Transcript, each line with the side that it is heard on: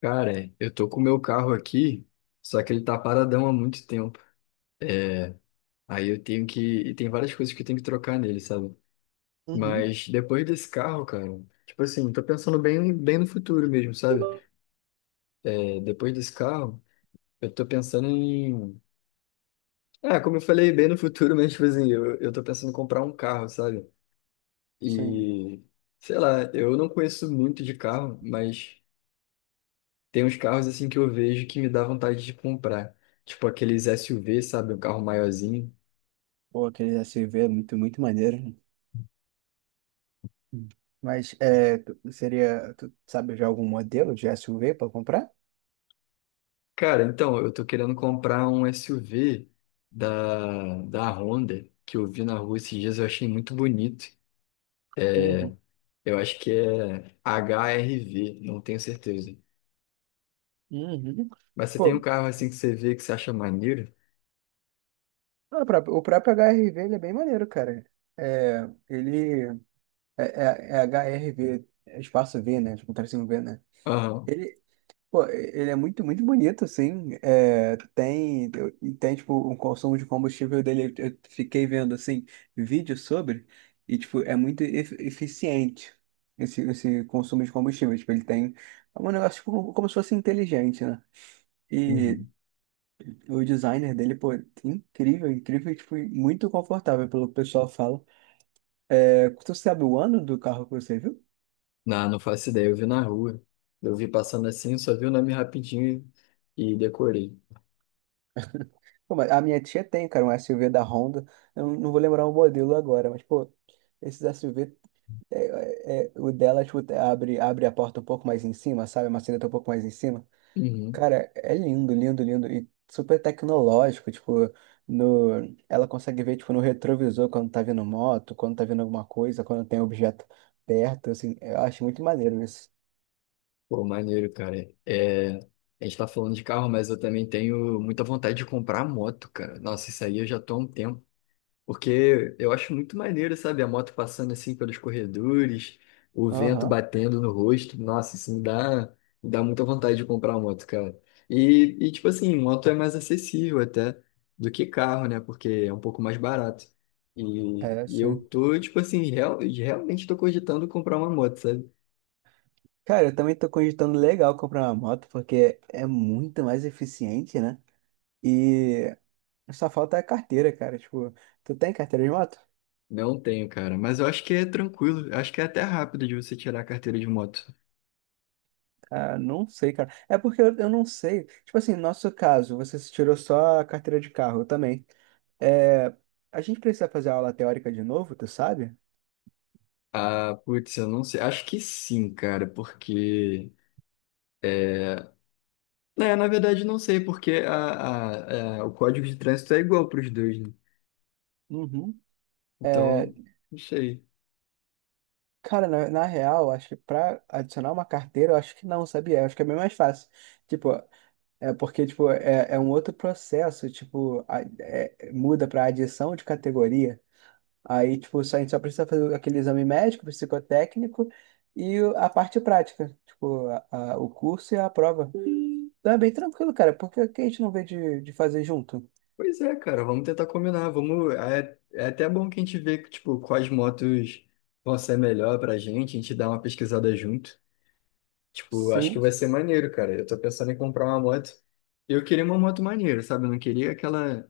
left: Cara, eu tô com o meu carro aqui, só que ele tá paradão há muito tempo. Aí eu tenho que. E tem várias coisas que eu tenho que trocar nele, sabe?
right: Uhum.
left: Mas depois desse carro, cara, tipo assim, tô pensando bem, bem no futuro mesmo, sabe? É, depois desse carro, eu tô pensando em. Como eu falei, bem no futuro, mas, tipo assim, eu tô pensando em comprar um carro, sabe?
right: Sim.
left: E. Sei lá, eu não conheço muito de carro, mas tem uns carros, assim, que eu vejo que me dá vontade de comprar. Tipo aqueles SUV, sabe? Um carro maiorzinho.
right: Pô, aquele SUV é muito maneiro. Hum. Mas é, seria, tu sabe já algum modelo de SUV para comprar?
left: Cara, então, eu tô querendo comprar um SUV da Honda, que eu vi na rua esses dias, eu achei muito bonito.
right: Uhum.
left: Eu acho que é HRV, não tenho certeza.
right: Uhum.
left: Mas você tem um
right: Pô,
left: carro assim que você vê que você acha maneiro?
right: o próprio HRV ele é bem maneiro, cara. É, ele é HRV, é espaço V, né? Tipo, tracinho V, né?
left: Aham.
right: Ele, Pô, ele é muito bonito, assim. É, e tem, tipo, um consumo de combustível dele. Eu fiquei vendo, assim, vídeos e, tipo, é muito eficiente esse consumo de combustível. Tipo, ele tem é um negócio, tipo, como se fosse inteligente, né? E
left: Uhum.
right: o designer dele, pô, incrível, incrível, e, tipo, e muito confortável, pelo que o pessoal fala. É, tu sabe o ano do carro que você viu?
left: Não, não faço ideia, eu vi na rua. Eu vi passando assim, eu só vi o nome rapidinho e decorei.
right: Pô, mas a minha tia tem, cara, um SUV da Honda. Eu não vou lembrar o modelo agora, mas, pô. Esses SUV é, o dela, tipo, abre a porta um pouco mais em cima, sabe? A maçaneta um pouco mais em cima.
left: Uhum.
right: Cara, é lindo, lindo, lindo. E super tecnológico, tipo, no... ela consegue ver, tipo, no retrovisor quando tá vindo moto, quando tá vindo alguma coisa, quando tem objeto perto, assim. Eu acho muito maneiro isso.
left: Pô, maneiro, cara. É, a gente tá falando de carro, mas eu também tenho muita vontade de comprar moto, cara. Nossa, isso aí eu já tô há um tempo. Porque eu acho muito maneiro, sabe? A moto passando assim pelos corredores, o vento
right: Aham,
left: batendo no rosto. Nossa, me dá muita vontade de comprar uma moto, cara. Tipo assim, moto é mais acessível até do que carro, né? Porque é um pouco mais barato.
right: é,
left: Eu
right: sim.
left: tô, tipo assim, realmente tô cogitando comprar uma moto, sabe?
right: Cara, eu também tô cogitando legal comprar uma moto, porque é muito mais eficiente, né? E só falta a carteira, cara. Tipo, tu tem carteira de moto?
left: Não tenho, cara. Mas eu acho que é tranquilo. Eu Acho que é até rápido de você tirar a carteira de moto.
right: Ah, não sei, cara. É porque eu não sei. Tipo assim, no nosso caso, você se tirou só a carteira de carro, eu também. É, a gente precisa fazer aula teórica de novo, tu sabe?
left: Ah, putz, eu não sei. Acho que sim, cara, porque. é, É, na verdade, não sei, porque o código de trânsito é igual para os dois, né?
right: Uhum. É,
left: Então, não sei.
right: cara, na real, acho que pra adicionar uma carteira, eu acho que não, sabia? Eu acho que é bem mais fácil. Tipo, é porque, tipo, é um outro processo, tipo, muda pra adição de categoria. Aí, tipo, a gente só precisa fazer aquele exame médico, psicotécnico e a parte prática, tipo, o curso e a prova. Então é bem tranquilo, cara, porque que a gente não vê de fazer junto?
left: Pois é, cara, vamos tentar combinar. Vamos, é até bom que a gente vê, tipo, quais motos vão ser melhor pra gente, a gente dá uma pesquisada junto. Tipo, acho que
right: Sim.
left: vai ser maneiro, cara. Eu tô pensando em comprar uma moto. Eu queria uma moto maneira, sabe? Eu não queria aquela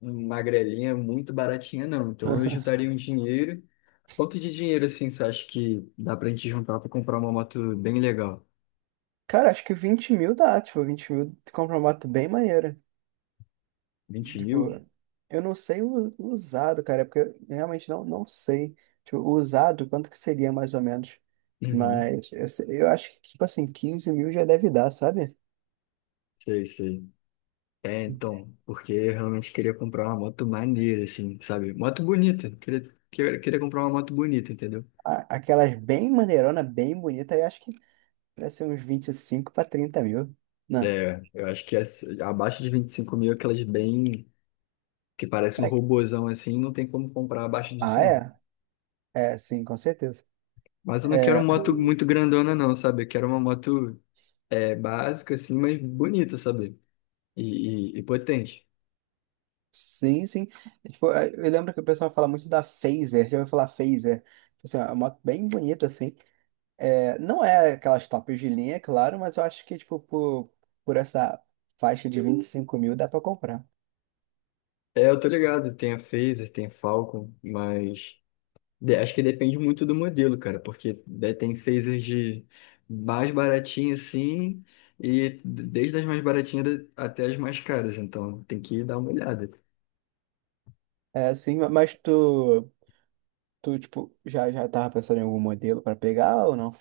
left: magrelinha muito baratinha, não. Então, eu juntaria um dinheiro. Quanto de dinheiro, assim, você acha que dá pra gente juntar pra comprar uma moto bem legal?
right: Cara, acho que 20 mil dá, tipo, 20 mil tu compra uma moto bem maneira.
left: vinte
right: Tipo,
left: mil?
right: eu não sei o usado, cara, é porque eu realmente não sei. Tipo, o usado, quanto que seria mais ou menos?
left: Uhum.
right: Mas eu acho que, tipo assim, 15 mil já deve dar, sabe?
left: Sei, sei. É, então, porque eu realmente queria comprar uma moto maneira, assim, sabe? Moto bonita. Queria comprar uma moto bonita, entendeu?
right: Aquelas bem maneirona, bem bonita, eu acho que deve ser uns 25 a 30 mil. Não.
left: É, eu acho que as- abaixo de 25 mil, aquelas bem, que parecem um
right: Pra quê?
left: robozão, assim, não tem como comprar abaixo
right: Ah,
left: disso, não.
right: é? É, sim, com certeza.
left: Mas eu não quero moto muito grandona, não, sabe? Eu quero uma moto, é, básica, assim, mas bonita, sabe? E, e potente.
right: Sim, sim. É, tipo, é, eu lembro que o pessoal fala muito da Phaser. Já ouviu falar Phaser? Tipo assim, é uma moto bem bonita, assim. É, não é aquelas tops de linha, é claro, mas eu acho que, tipo, por essa faixa de 25 mil dá pra comprar.
left: É, eu tô ligado, tem a Fazer, tem a Falcon, mas... De- Acho que depende muito do modelo, cara, porque né, tem phasers de mais baratinha assim, e desde as mais baratinhas da- até as mais caras, então tem que dar uma olhada.
right: É, sim, mas tu, tu, tipo, já tava pensando em algum modelo pra pegar ou não?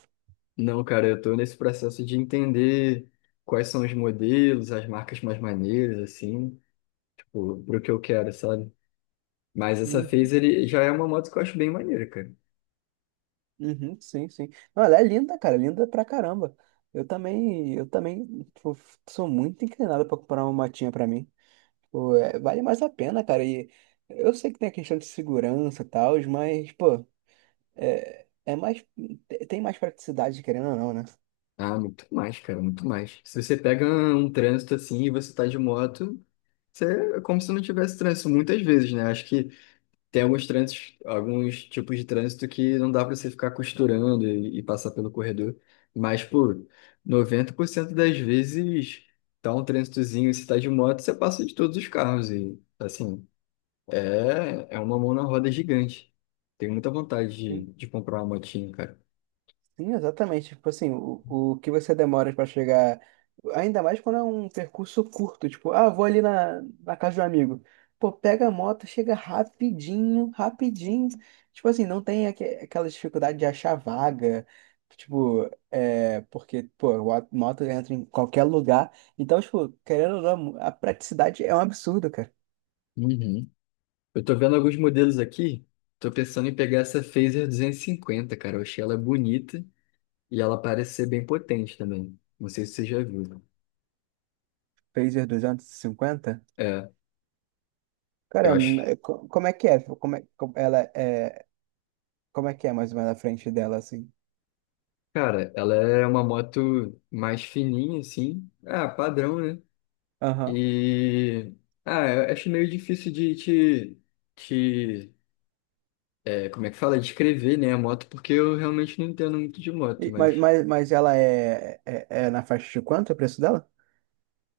left: Não, cara, eu tô nesse processo de entender quais são os modelos, as marcas mais maneiras, assim, tipo, pro que eu quero, sabe? Mas essa phaser ele já é uma moto que eu acho bem maneira, cara.
right: Uhum, sim, sim. Não, ela é linda, cara, linda pra caramba. Eu também tipo, sou muito inclinado pra comprar uma motinha pra mim. Pô, é, vale mais a pena, cara. E eu sei que tem a questão de segurança e tal, mas, pô, é, é mais, tem mais praticidade, querendo ou não, né?
left: Ah, muito mais, cara, muito mais. Se você pega um trânsito assim e você tá de moto. Você, é como se não tivesse trânsito muitas vezes, né? Acho que tem alguns trânsitos, alguns tipos de trânsito que não dá para você ficar costurando passar pelo corredor, mas por 90% das vezes tá um trânsitozinho, se tá de moto, você passa de todos os carros e assim, é uma mão na roda gigante. Tenho muita vontade de comprar uma motinha, cara.
right: Sim, exatamente. Tipo assim, o que você demora para chegar, ainda mais quando é um percurso curto, tipo, ah, vou ali na casa de um amigo. Pô, pega a moto, chega rapidinho, rapidinho. Tipo assim, não tem aquela dificuldade de achar vaga. Tipo, é, porque, pô, a moto entra em qualquer lugar. Então, tipo, querendo ou não, a praticidade é um absurdo, cara.
left: Uhum. Eu tô vendo alguns modelos aqui, tô pensando em pegar essa Fazer 250, cara. Eu achei ela bonita e ela parece ser bem potente também. Não sei se você já viu.
right: Pacer 250?
left: É, eu
right: Cara,
left: acho.
right: como é que é? Como ela é, como é que é mais ou menos a frente dela, assim?
left: Cara, ela é uma moto mais fininha, assim. Ah, padrão, né?
right: Aham.
left: E. Ah, eu acho meio difícil de te. Te é, como é que fala? Descrever, né, a moto, porque eu realmente não entendo muito de moto,
right: Mas,
left: mas
right: mas ela é, é na faixa de quanto o preço dela?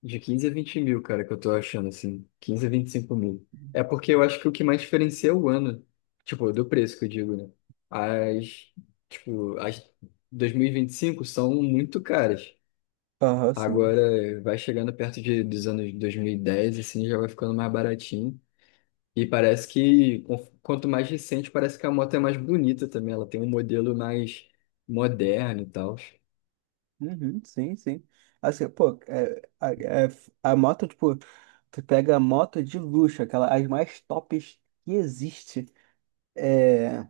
left: de 15 a 20 mil, cara, que eu tô achando, assim. 15 a 25 mil. É porque eu acho que o que mais diferencia é o ano. Tipo, do preço que eu digo, né? As. Tipo, as dois mil e vinte e cinco são muito caras.
right: Aham, sim.
left: Agora vai chegando perto dos anos 2010 assim, já vai ficando mais baratinho. E parece que, con- quanto mais recente, parece que a moto é mais bonita também. Ela tem um modelo mais moderno e tal.
right: Uhum, sim, sim. Assim, pô, a moto, tipo, tu pega a moto de luxo, aquela, as mais tops que existe, é,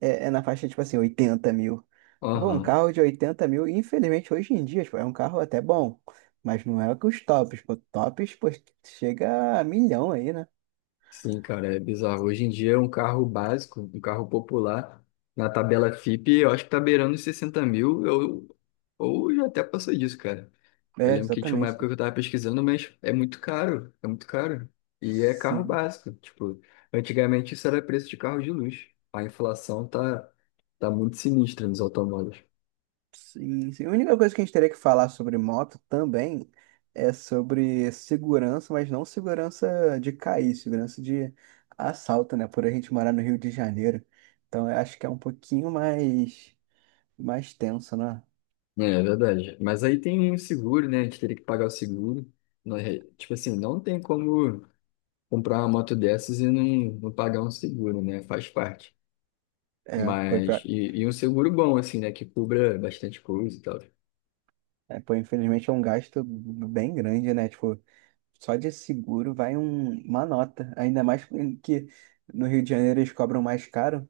right: é na faixa, tipo assim, 80 mil. Pô, um
left: Aham.
right: carro de 80 mil, infelizmente, hoje em dia, tipo, é um carro até bom, mas não é que os tops, pô, chega a milhão aí, né?
left: Sim, cara, é bizarro. Hoje em dia, um carro básico, um carro popular, na tabela Fipe, eu acho que tá beirando os 60 mil, ou já até passou disso, cara. Eu
right: É,
left: lembro que tinha uma época
right: exatamente.
left: que eu tava pesquisando, mas é muito caro, é muito caro. E é carro
right: Sim.
left: básico, tipo, antigamente isso era preço de carro de luxo. A inflação tá, tá muito sinistra nos automóveis.
right: Sim, sim. A única coisa que a gente teria que falar sobre moto também é sobre segurança, mas não segurança de cair, segurança de assalto, né? Por a gente morar no Rio de Janeiro. Então eu acho que é um mais tenso, né?
left: É, é verdade. Mas aí tem o seguro, né? A gente teria que pagar o seguro. Não é- Tipo assim, não tem como comprar uma moto dessas não pagar um seguro, né? Faz parte.
right: É,
left: Mas, um seguro bom, assim, né? Que cubra bastante coisa e tal.
right: é, pô, infelizmente é um gasto bem grande, né? Tipo, só de seguro vai uma nota. Ainda mais que no Rio de Janeiro eles cobram mais caro.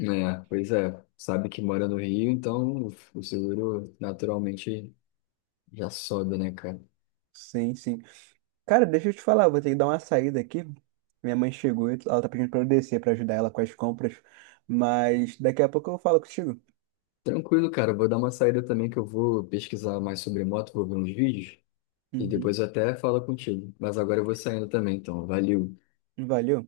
left: É, pois é, sabe que mora no Rio, então o seguro naturalmente já sobe, né, cara?
right: Sim, sim. Cara, deixa eu te falar, eu vou ter que dar uma saída aqui. Minha mãe chegou e ela tá pedindo pra eu descer pra ajudar ela com as compras, mas daqui a pouco eu falo contigo.
left: Tranquilo, cara, eu vou dar uma saída também que eu vou pesquisar mais sobre moto, vou ver uns vídeos e
right: Uhum.
left: depois eu até falo contigo. Mas agora eu vou saindo também, então, valeu.
right: Valeu.